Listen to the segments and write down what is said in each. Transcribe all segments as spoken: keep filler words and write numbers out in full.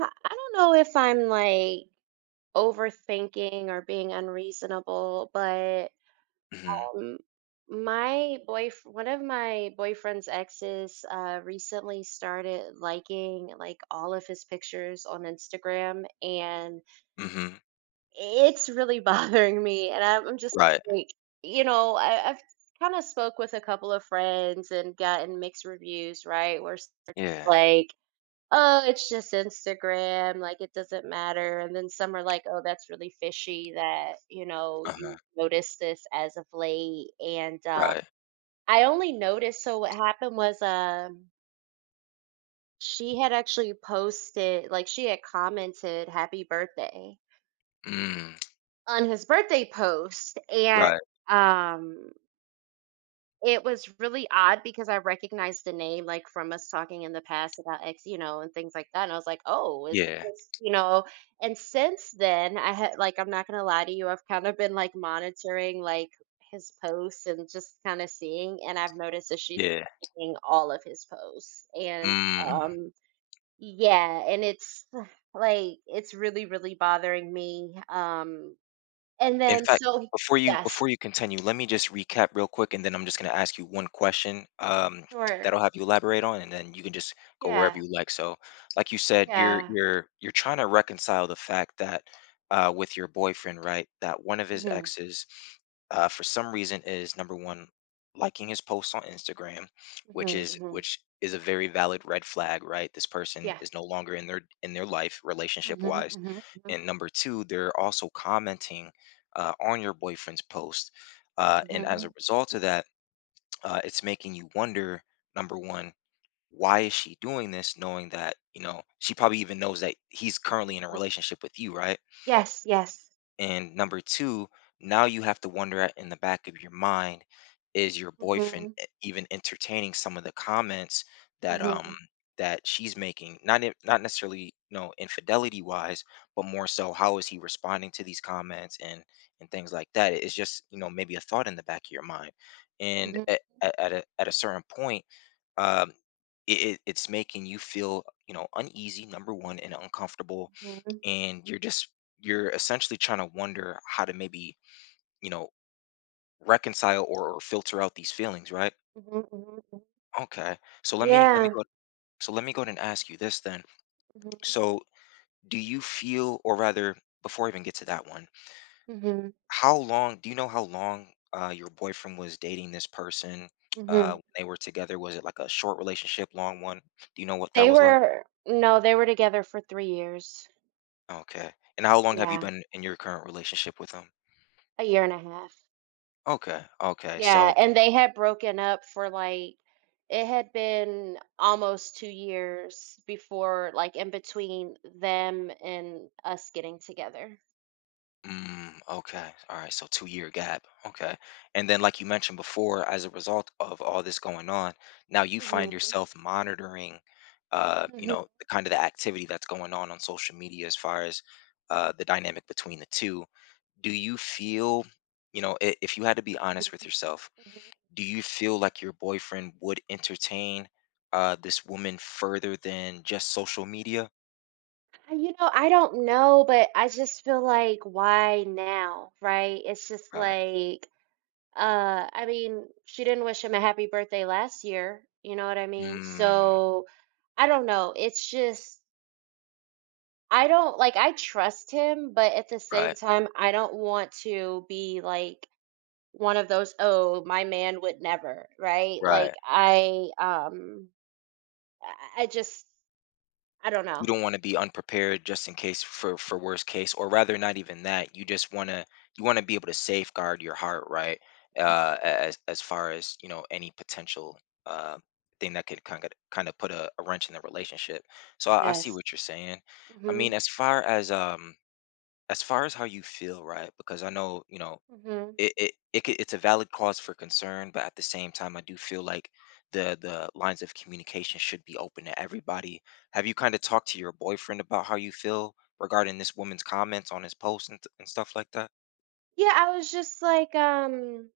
I I don't know if I'm like overthinking or being unreasonable, but Mhm, um, my boyf one of my boyfriend's exes uh, recently started liking like all of his pictures on Instagram, and mhm, it's really bothering me. And I'm I'm just right, like, you know, I, I've kind of spoke with a couple of friends and gotten mixed reviews, right? Where s- yeah, Like oh, it's just Instagram, like it doesn't matter. And then some are like, oh, that's really fishy that, you know, uh-huh, you noticed this as of late. And uh, right, I only noticed, so what happened was um, she had actually posted, like she had commented happy birthday mm, on his birthday post. And right, um it was really odd because I recognized the name, like, from us talking in the past about X, you know, and things like that, and I was like, "Oh, is yeah, this," you know? And since then, I had like, I'm not gonna lie to you, I've kind of been, like, monitoring, like, his posts and just kinda seeing, and I've noticed that she's yeah, seeing all of his posts, and, mm. um yeah, and it's like, it's really, really bothering me, um, and In then fact, so before you yes, before you continue, let me just recap real quick, and then I'm just gonna ask you one question um, that sure. I'll have you elaborate on, and then you can just go wherever Yeah, you like. So, like you said, you're yeah. you're you're trying to reconcile the fact that uh, with your boyfriend, right? That one of his Mhm. exes, uh, for some reason, is number one liking his posts on Instagram, which Mhm, is mhm. which is a very valid red flag, right? This person Yeah. is no longer in their in their life relationship Mhm, wise, mhm, mhm, and number two, they're also commenting uh, on your boyfriend's post. Uh, and as a mhm, result of that, uh, it's making you wonder number one, why is she doing this knowing that, you know, she probably even knows that he's currently in a mhm. relationship with you, right? Yes, yes. And number two, now you have to wonder at in the back of your mind, is your boyfriend Mhm, e- even entertaining some of the comments that um mhm, that she's making? Not in, not necessarily, you know, infidelity wise, but more so how is he responding to these comments and and things like that. It's just, you know, maybe a thought in the back of your mind, and mhm, at at, at a at a certain point, um, it, it- it's making you feel, you know, uneasy. Number one, and uncomfortable, mhm, and you're just you're essentially trying to wonder how to maybe, you know, reconcile or, or filter out these feelings, right? mhm, mhm, mhm. Okay, so let me let me Yeah. go so let me go ahead and ask you this then. Mhm, So do you feel, or rather, before I even get to that one, mhm, how long— do you know how long uh, your boyfriend was dating this person mhm. uh, when they were together? Was it like a short relationship, long one? Do you know what that They was like? were no, they were together for three years. Okay, and how long have you Yeah, been in your current relationship with them? a year and a half. Okay, okay. Yeah, So and they had broken up for like it had been almost two years before like in between them and us getting together. mm, okay. All right. So two year gap. Okay. And then, like you mentioned before, as a result of all this going on, now you find Mhm, yourself monitoring, uh, you mhm, know, the kind of the activity that's going on on social media as far as uh, the dynamic between the two. Do you feel, you know, i- if you had to be honest with mhm, yourself, mhm. do you feel like your boyfriend would entertain uh, this woman further than just social media? I- You know, I don't know, but I just feel like why now, right? It's just Right. like, uh, I mean, she didn't wish him a happy birthday last year, you know what I mean? Mm, So I don't know. It's just I don't like I trust him, but at the same right. time, I don't want to be like one of those, oh, my man would never, right? Right. Like I um I I just I don't You know. don't want to be unprepared just in case for for worst case, or rather not even that, you just want to— you want to be able to safeguard your heart, right? Uh, as as far as, you know, any potential uh, thing that could kind of kind of put a, a wrench in the relationship. So I, I see Yes. what you're saying. I Mm-hmm. mean, as far as um as far as how you feel, right? Because I know, you know, Mm-hmm. it it, it c- it's a valid cause for concern, but at the same time, I do feel like the the lines of communication should be open to everybody. Have you kind of talked to your boyfriend about how you feel regarding this woman's comments on his post and, and stuff like that? Yeah, I was just like, um,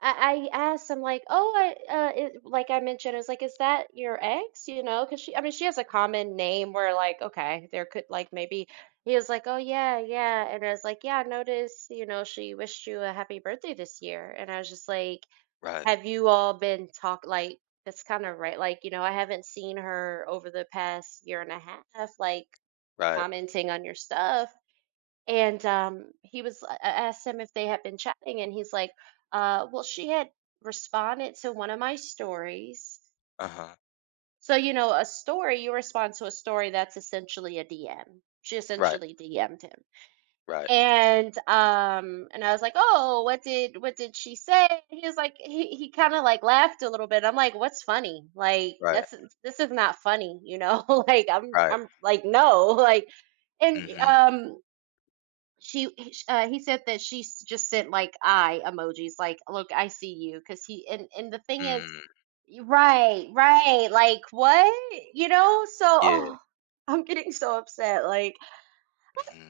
I, I asked, I'm like, oh, I, uh, it, like I mentioned, I was like, is that your ex? You know, because she, I mean, she has a common name where, like, okay, there could, like, maybe he was like, oh, yeah, yeah. And I was like, yeah, I noticed, you know, she wished you a happy birthday this year. And I was just like, Right, have you all been talk like, that's kind of right. Like, you know, I haven't seen her over the past year and a half, like, right, commenting on your stuff and um, he was, I I asked him if they had been chatting, and he's like, uh, well, she had responded to one of my stories. uh huh, So, you know, a story, you respond to a story that's essentially a D M. She right, essentially D M'd him. right, And um, and I was like, oh, what did what did she say? He was like, he he kind of like laughed a little bit. I'm like, what's funny? Like, right, that's this is not funny, you know? Like, I'm right. I'm like, no, like, and Mm-hmm. um she he- sh- uh, he said that she s- just sent like eye emojis like look I see you, because he, and and the thing is Mm, y- right, right, like what, you know, so yeah. oh I'm getting so upset like, Mm-hmm.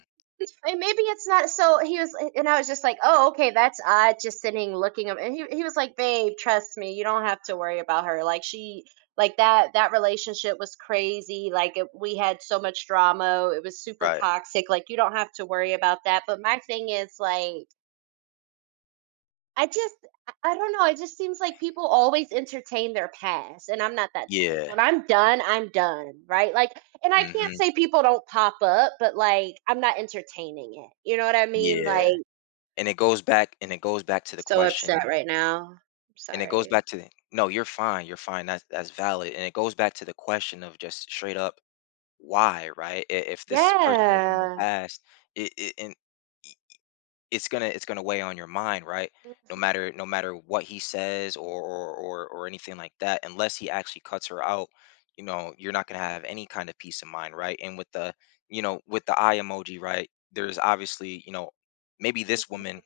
and maybe it's not, so he was eh, and I was just like, "Oh, okay, that's odd," just sitting looking up. And he he was like, "Babe, trust me, you don't have to worry about her. Like she like that that relationship was crazy. Like it, we had so much drama. It was super Right. toxic. Like you don't have to worry about that." But my thing is like I just I I don't know, it just seems like people always entertain their past, and I'm not that type. Yeah. When I'm done, I'm done, right? Like and I can't Mm-hmm. say people don't pop up, but, like, I'm not entertaining it, you know what I mean? Yeah. Like And it goes back and it goes back to I'm the so upset question right now. I'm And it goes sorry. back to the— no, you're fine, you're fine. That's that's valid. And it goes back to the question of just straight up why, right? I- If this person is in your Yeah. past, it, it and y- it's gonna it's gonna weigh on your mind, right? No matter no matter what he says or or or, or anything like that, unless he actually cuts her out, you know, you're not gonna have any kind of peace of mind, right? And with the, you know, with the eye emoji, right? There's obviously, you know, maybe this woman, Mhm,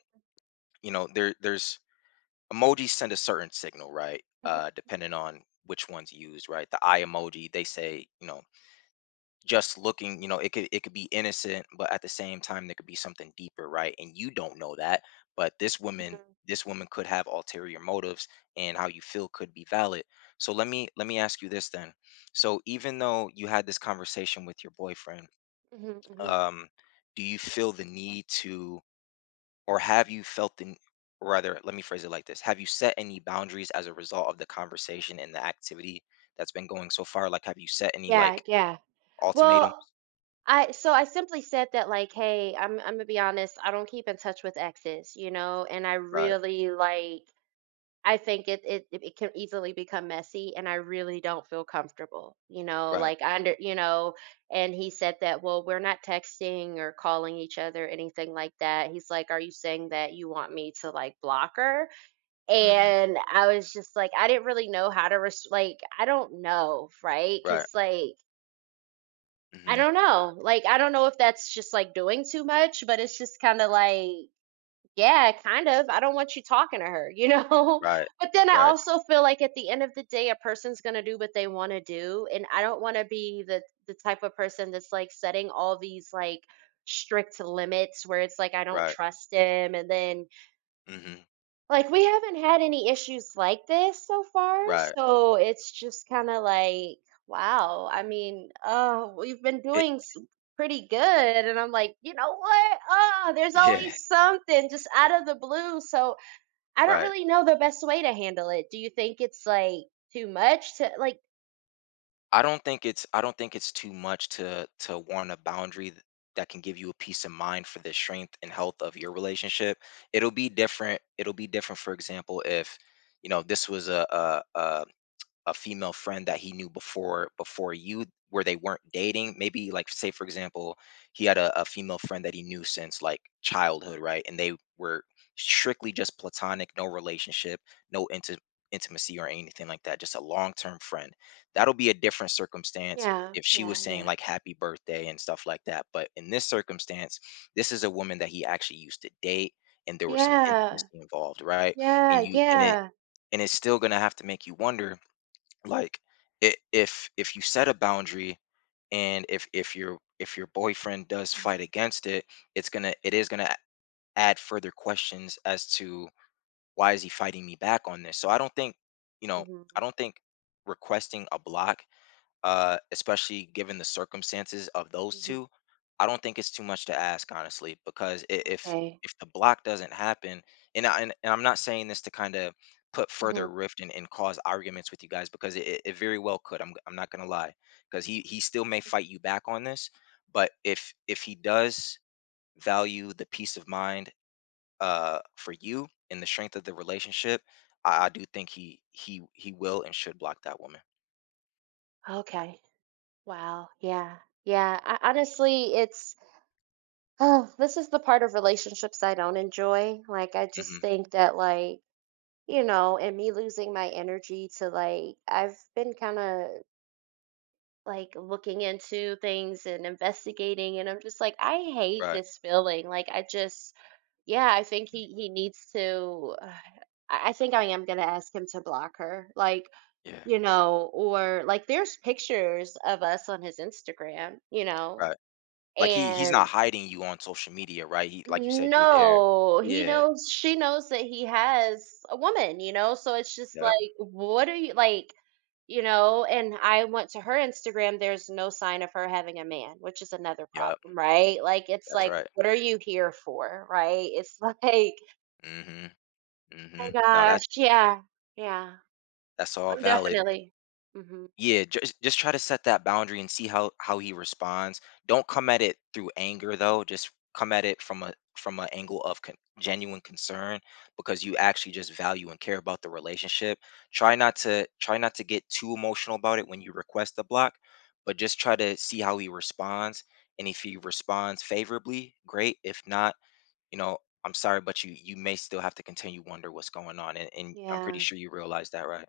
you know, there there's emojis send a certain signal, right? mhm, Uh, depending on which one's used, right? The eye emoji, they say, you know, just looking, you know, it could it could be innocent, but at the same time, there could be something deeper, right? And you don't know that, but this woman, this woman could have ulterior motives, and how you feel could be valid. So let me let me ask you this then. So even though you had this conversation with your boyfriend, mhm, mhm, mhm. um, do you feel the need to? Or have you felt in, or rather, let me phrase it like this: have you set any boundaries as a result of the conversation and the activity that's been going so far? Like, have you set any Yeah, like yeah. ultimatums? Well, I so I simply said that, like, "Hey, I'm Imma be honest, I don't keep in touch with exes," you know, and I Right, really, like I think it it it can easily become messy and I really don't feel comfortable. You know, right, like I under, you know, and he said that, well, we're not texting or calling each other, anything like that. He's like, are you saying that you want me to like block her? mm-hmm, And I was just like, I didn't really know how to res- like I don't know, right? right, Cause like I mm-hmm, don't know. Like I don't know if that's just like doing too much, but it's just kind of like yeah, kind of. I don't want you talking to her, you know? right, But then I right, also feel like at the end of the day, a person's going to do what they want to do. And I don't want to be the, the type of person that's like setting all these like strict limits where it's like, I don't right, trust him. And then mm-hmm, like, we haven't had any issues like this so far, right so it's just kinda like, wow, I mean, oh, we've been it, doing s pretty good, and I'm like, "You know what? Oh, there's yeah always something just out of the blue," so I don't right. really know the best way to handle it. Do you think it's, like, too much to like I don't think it's i don't think it's too much to to want a boundary th- that can give you a peace of mind for the strength and health of your relationship. It'll be different it'll be different for example, if, you know, this was a, a, a a female friend that he knew before before you, where they weren't dating. Maybe like, say for example, he had a, a female friend that he knew since like childhood, right? And they were strictly just platonic, no relationship, no inti- intimacy or anything like that, just a long-term friend. That'll be a different circumstance yeah, if she was yeah, saying yeah. like happy birthday and stuff like that. But in this circumstance, this is a woman that he actually used to date, and there was some Yeah, intimacy involved, right? and yeah, you and it yeah. and it's still going to have to make you wonder, like, it, if if you set a boundary, and if if your if your boyfriend does fight against it, it's gonna it is gonna a- add further questions as to why is he fighting me back on this. So I don't think, you know, Mhm, I don't think requesting a block uh, especially given the circumstances of those mhm, two, I don't think it's too much to ask, honestly, because i- if okay, if the block doesn't happen— and I, and, and I'm not saying this to kind of put mhm, further rift and, and cause arguments with you guys, because it, it it very well could. I'm I'm not gonna lie, because he he still may fight you back on this. But if if he does value the peace of mind uh, for you and the strength of the relationship, I, I do think he he he will and should block that woman. okay. Wow, yeah, yeah, ho honestly, it's oh, this is the part of relationships I don't enjoy. Like, I just Hmm. think that, like, you know, and me losing my energy to, like, I've been kind of like looking into things and investigating, and I'm just like, I hate Right. this feeling. Like, I just, yeah, I think he he needs to. Uh, I I think I am gonna ask him to block her, like Yeah. you know, or like there's pictures of us on his Instagram, you know, Right. Like, he he's not and hiding you on social media, right? He— like you said, you're there. no, he Yeah. knows she knows that he has a woman, you know? So it's just Yep. like, what are you like, you know? And I went to her Instagram, there's no sign of her having a man, which is another Yep. problem, right? Like, it's That's like, right. what are you here for, right? It's like, Mhm. my Mhm. No, gosh, that's yeah, yeah, that's all I'm valid. definitely, mhm, Yeah, just just try to set that boundary and see how how he responds. Don't come at it through anger though. Just come at it from a from an angle of con- genuine concern because you actually just value and care about the relationship. Try not to try not to get too emotional about it when you request the block, but just try to see how he responds. And if he responds favorably, great. If not, you know, I'm sorry, but you you may still have to continue wonder what's going on. And, and I'm pretty yeah, sure you realize that, right?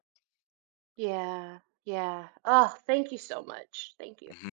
yeah, yeah. Oh, thank you so much. Thank you. Mm-hmm.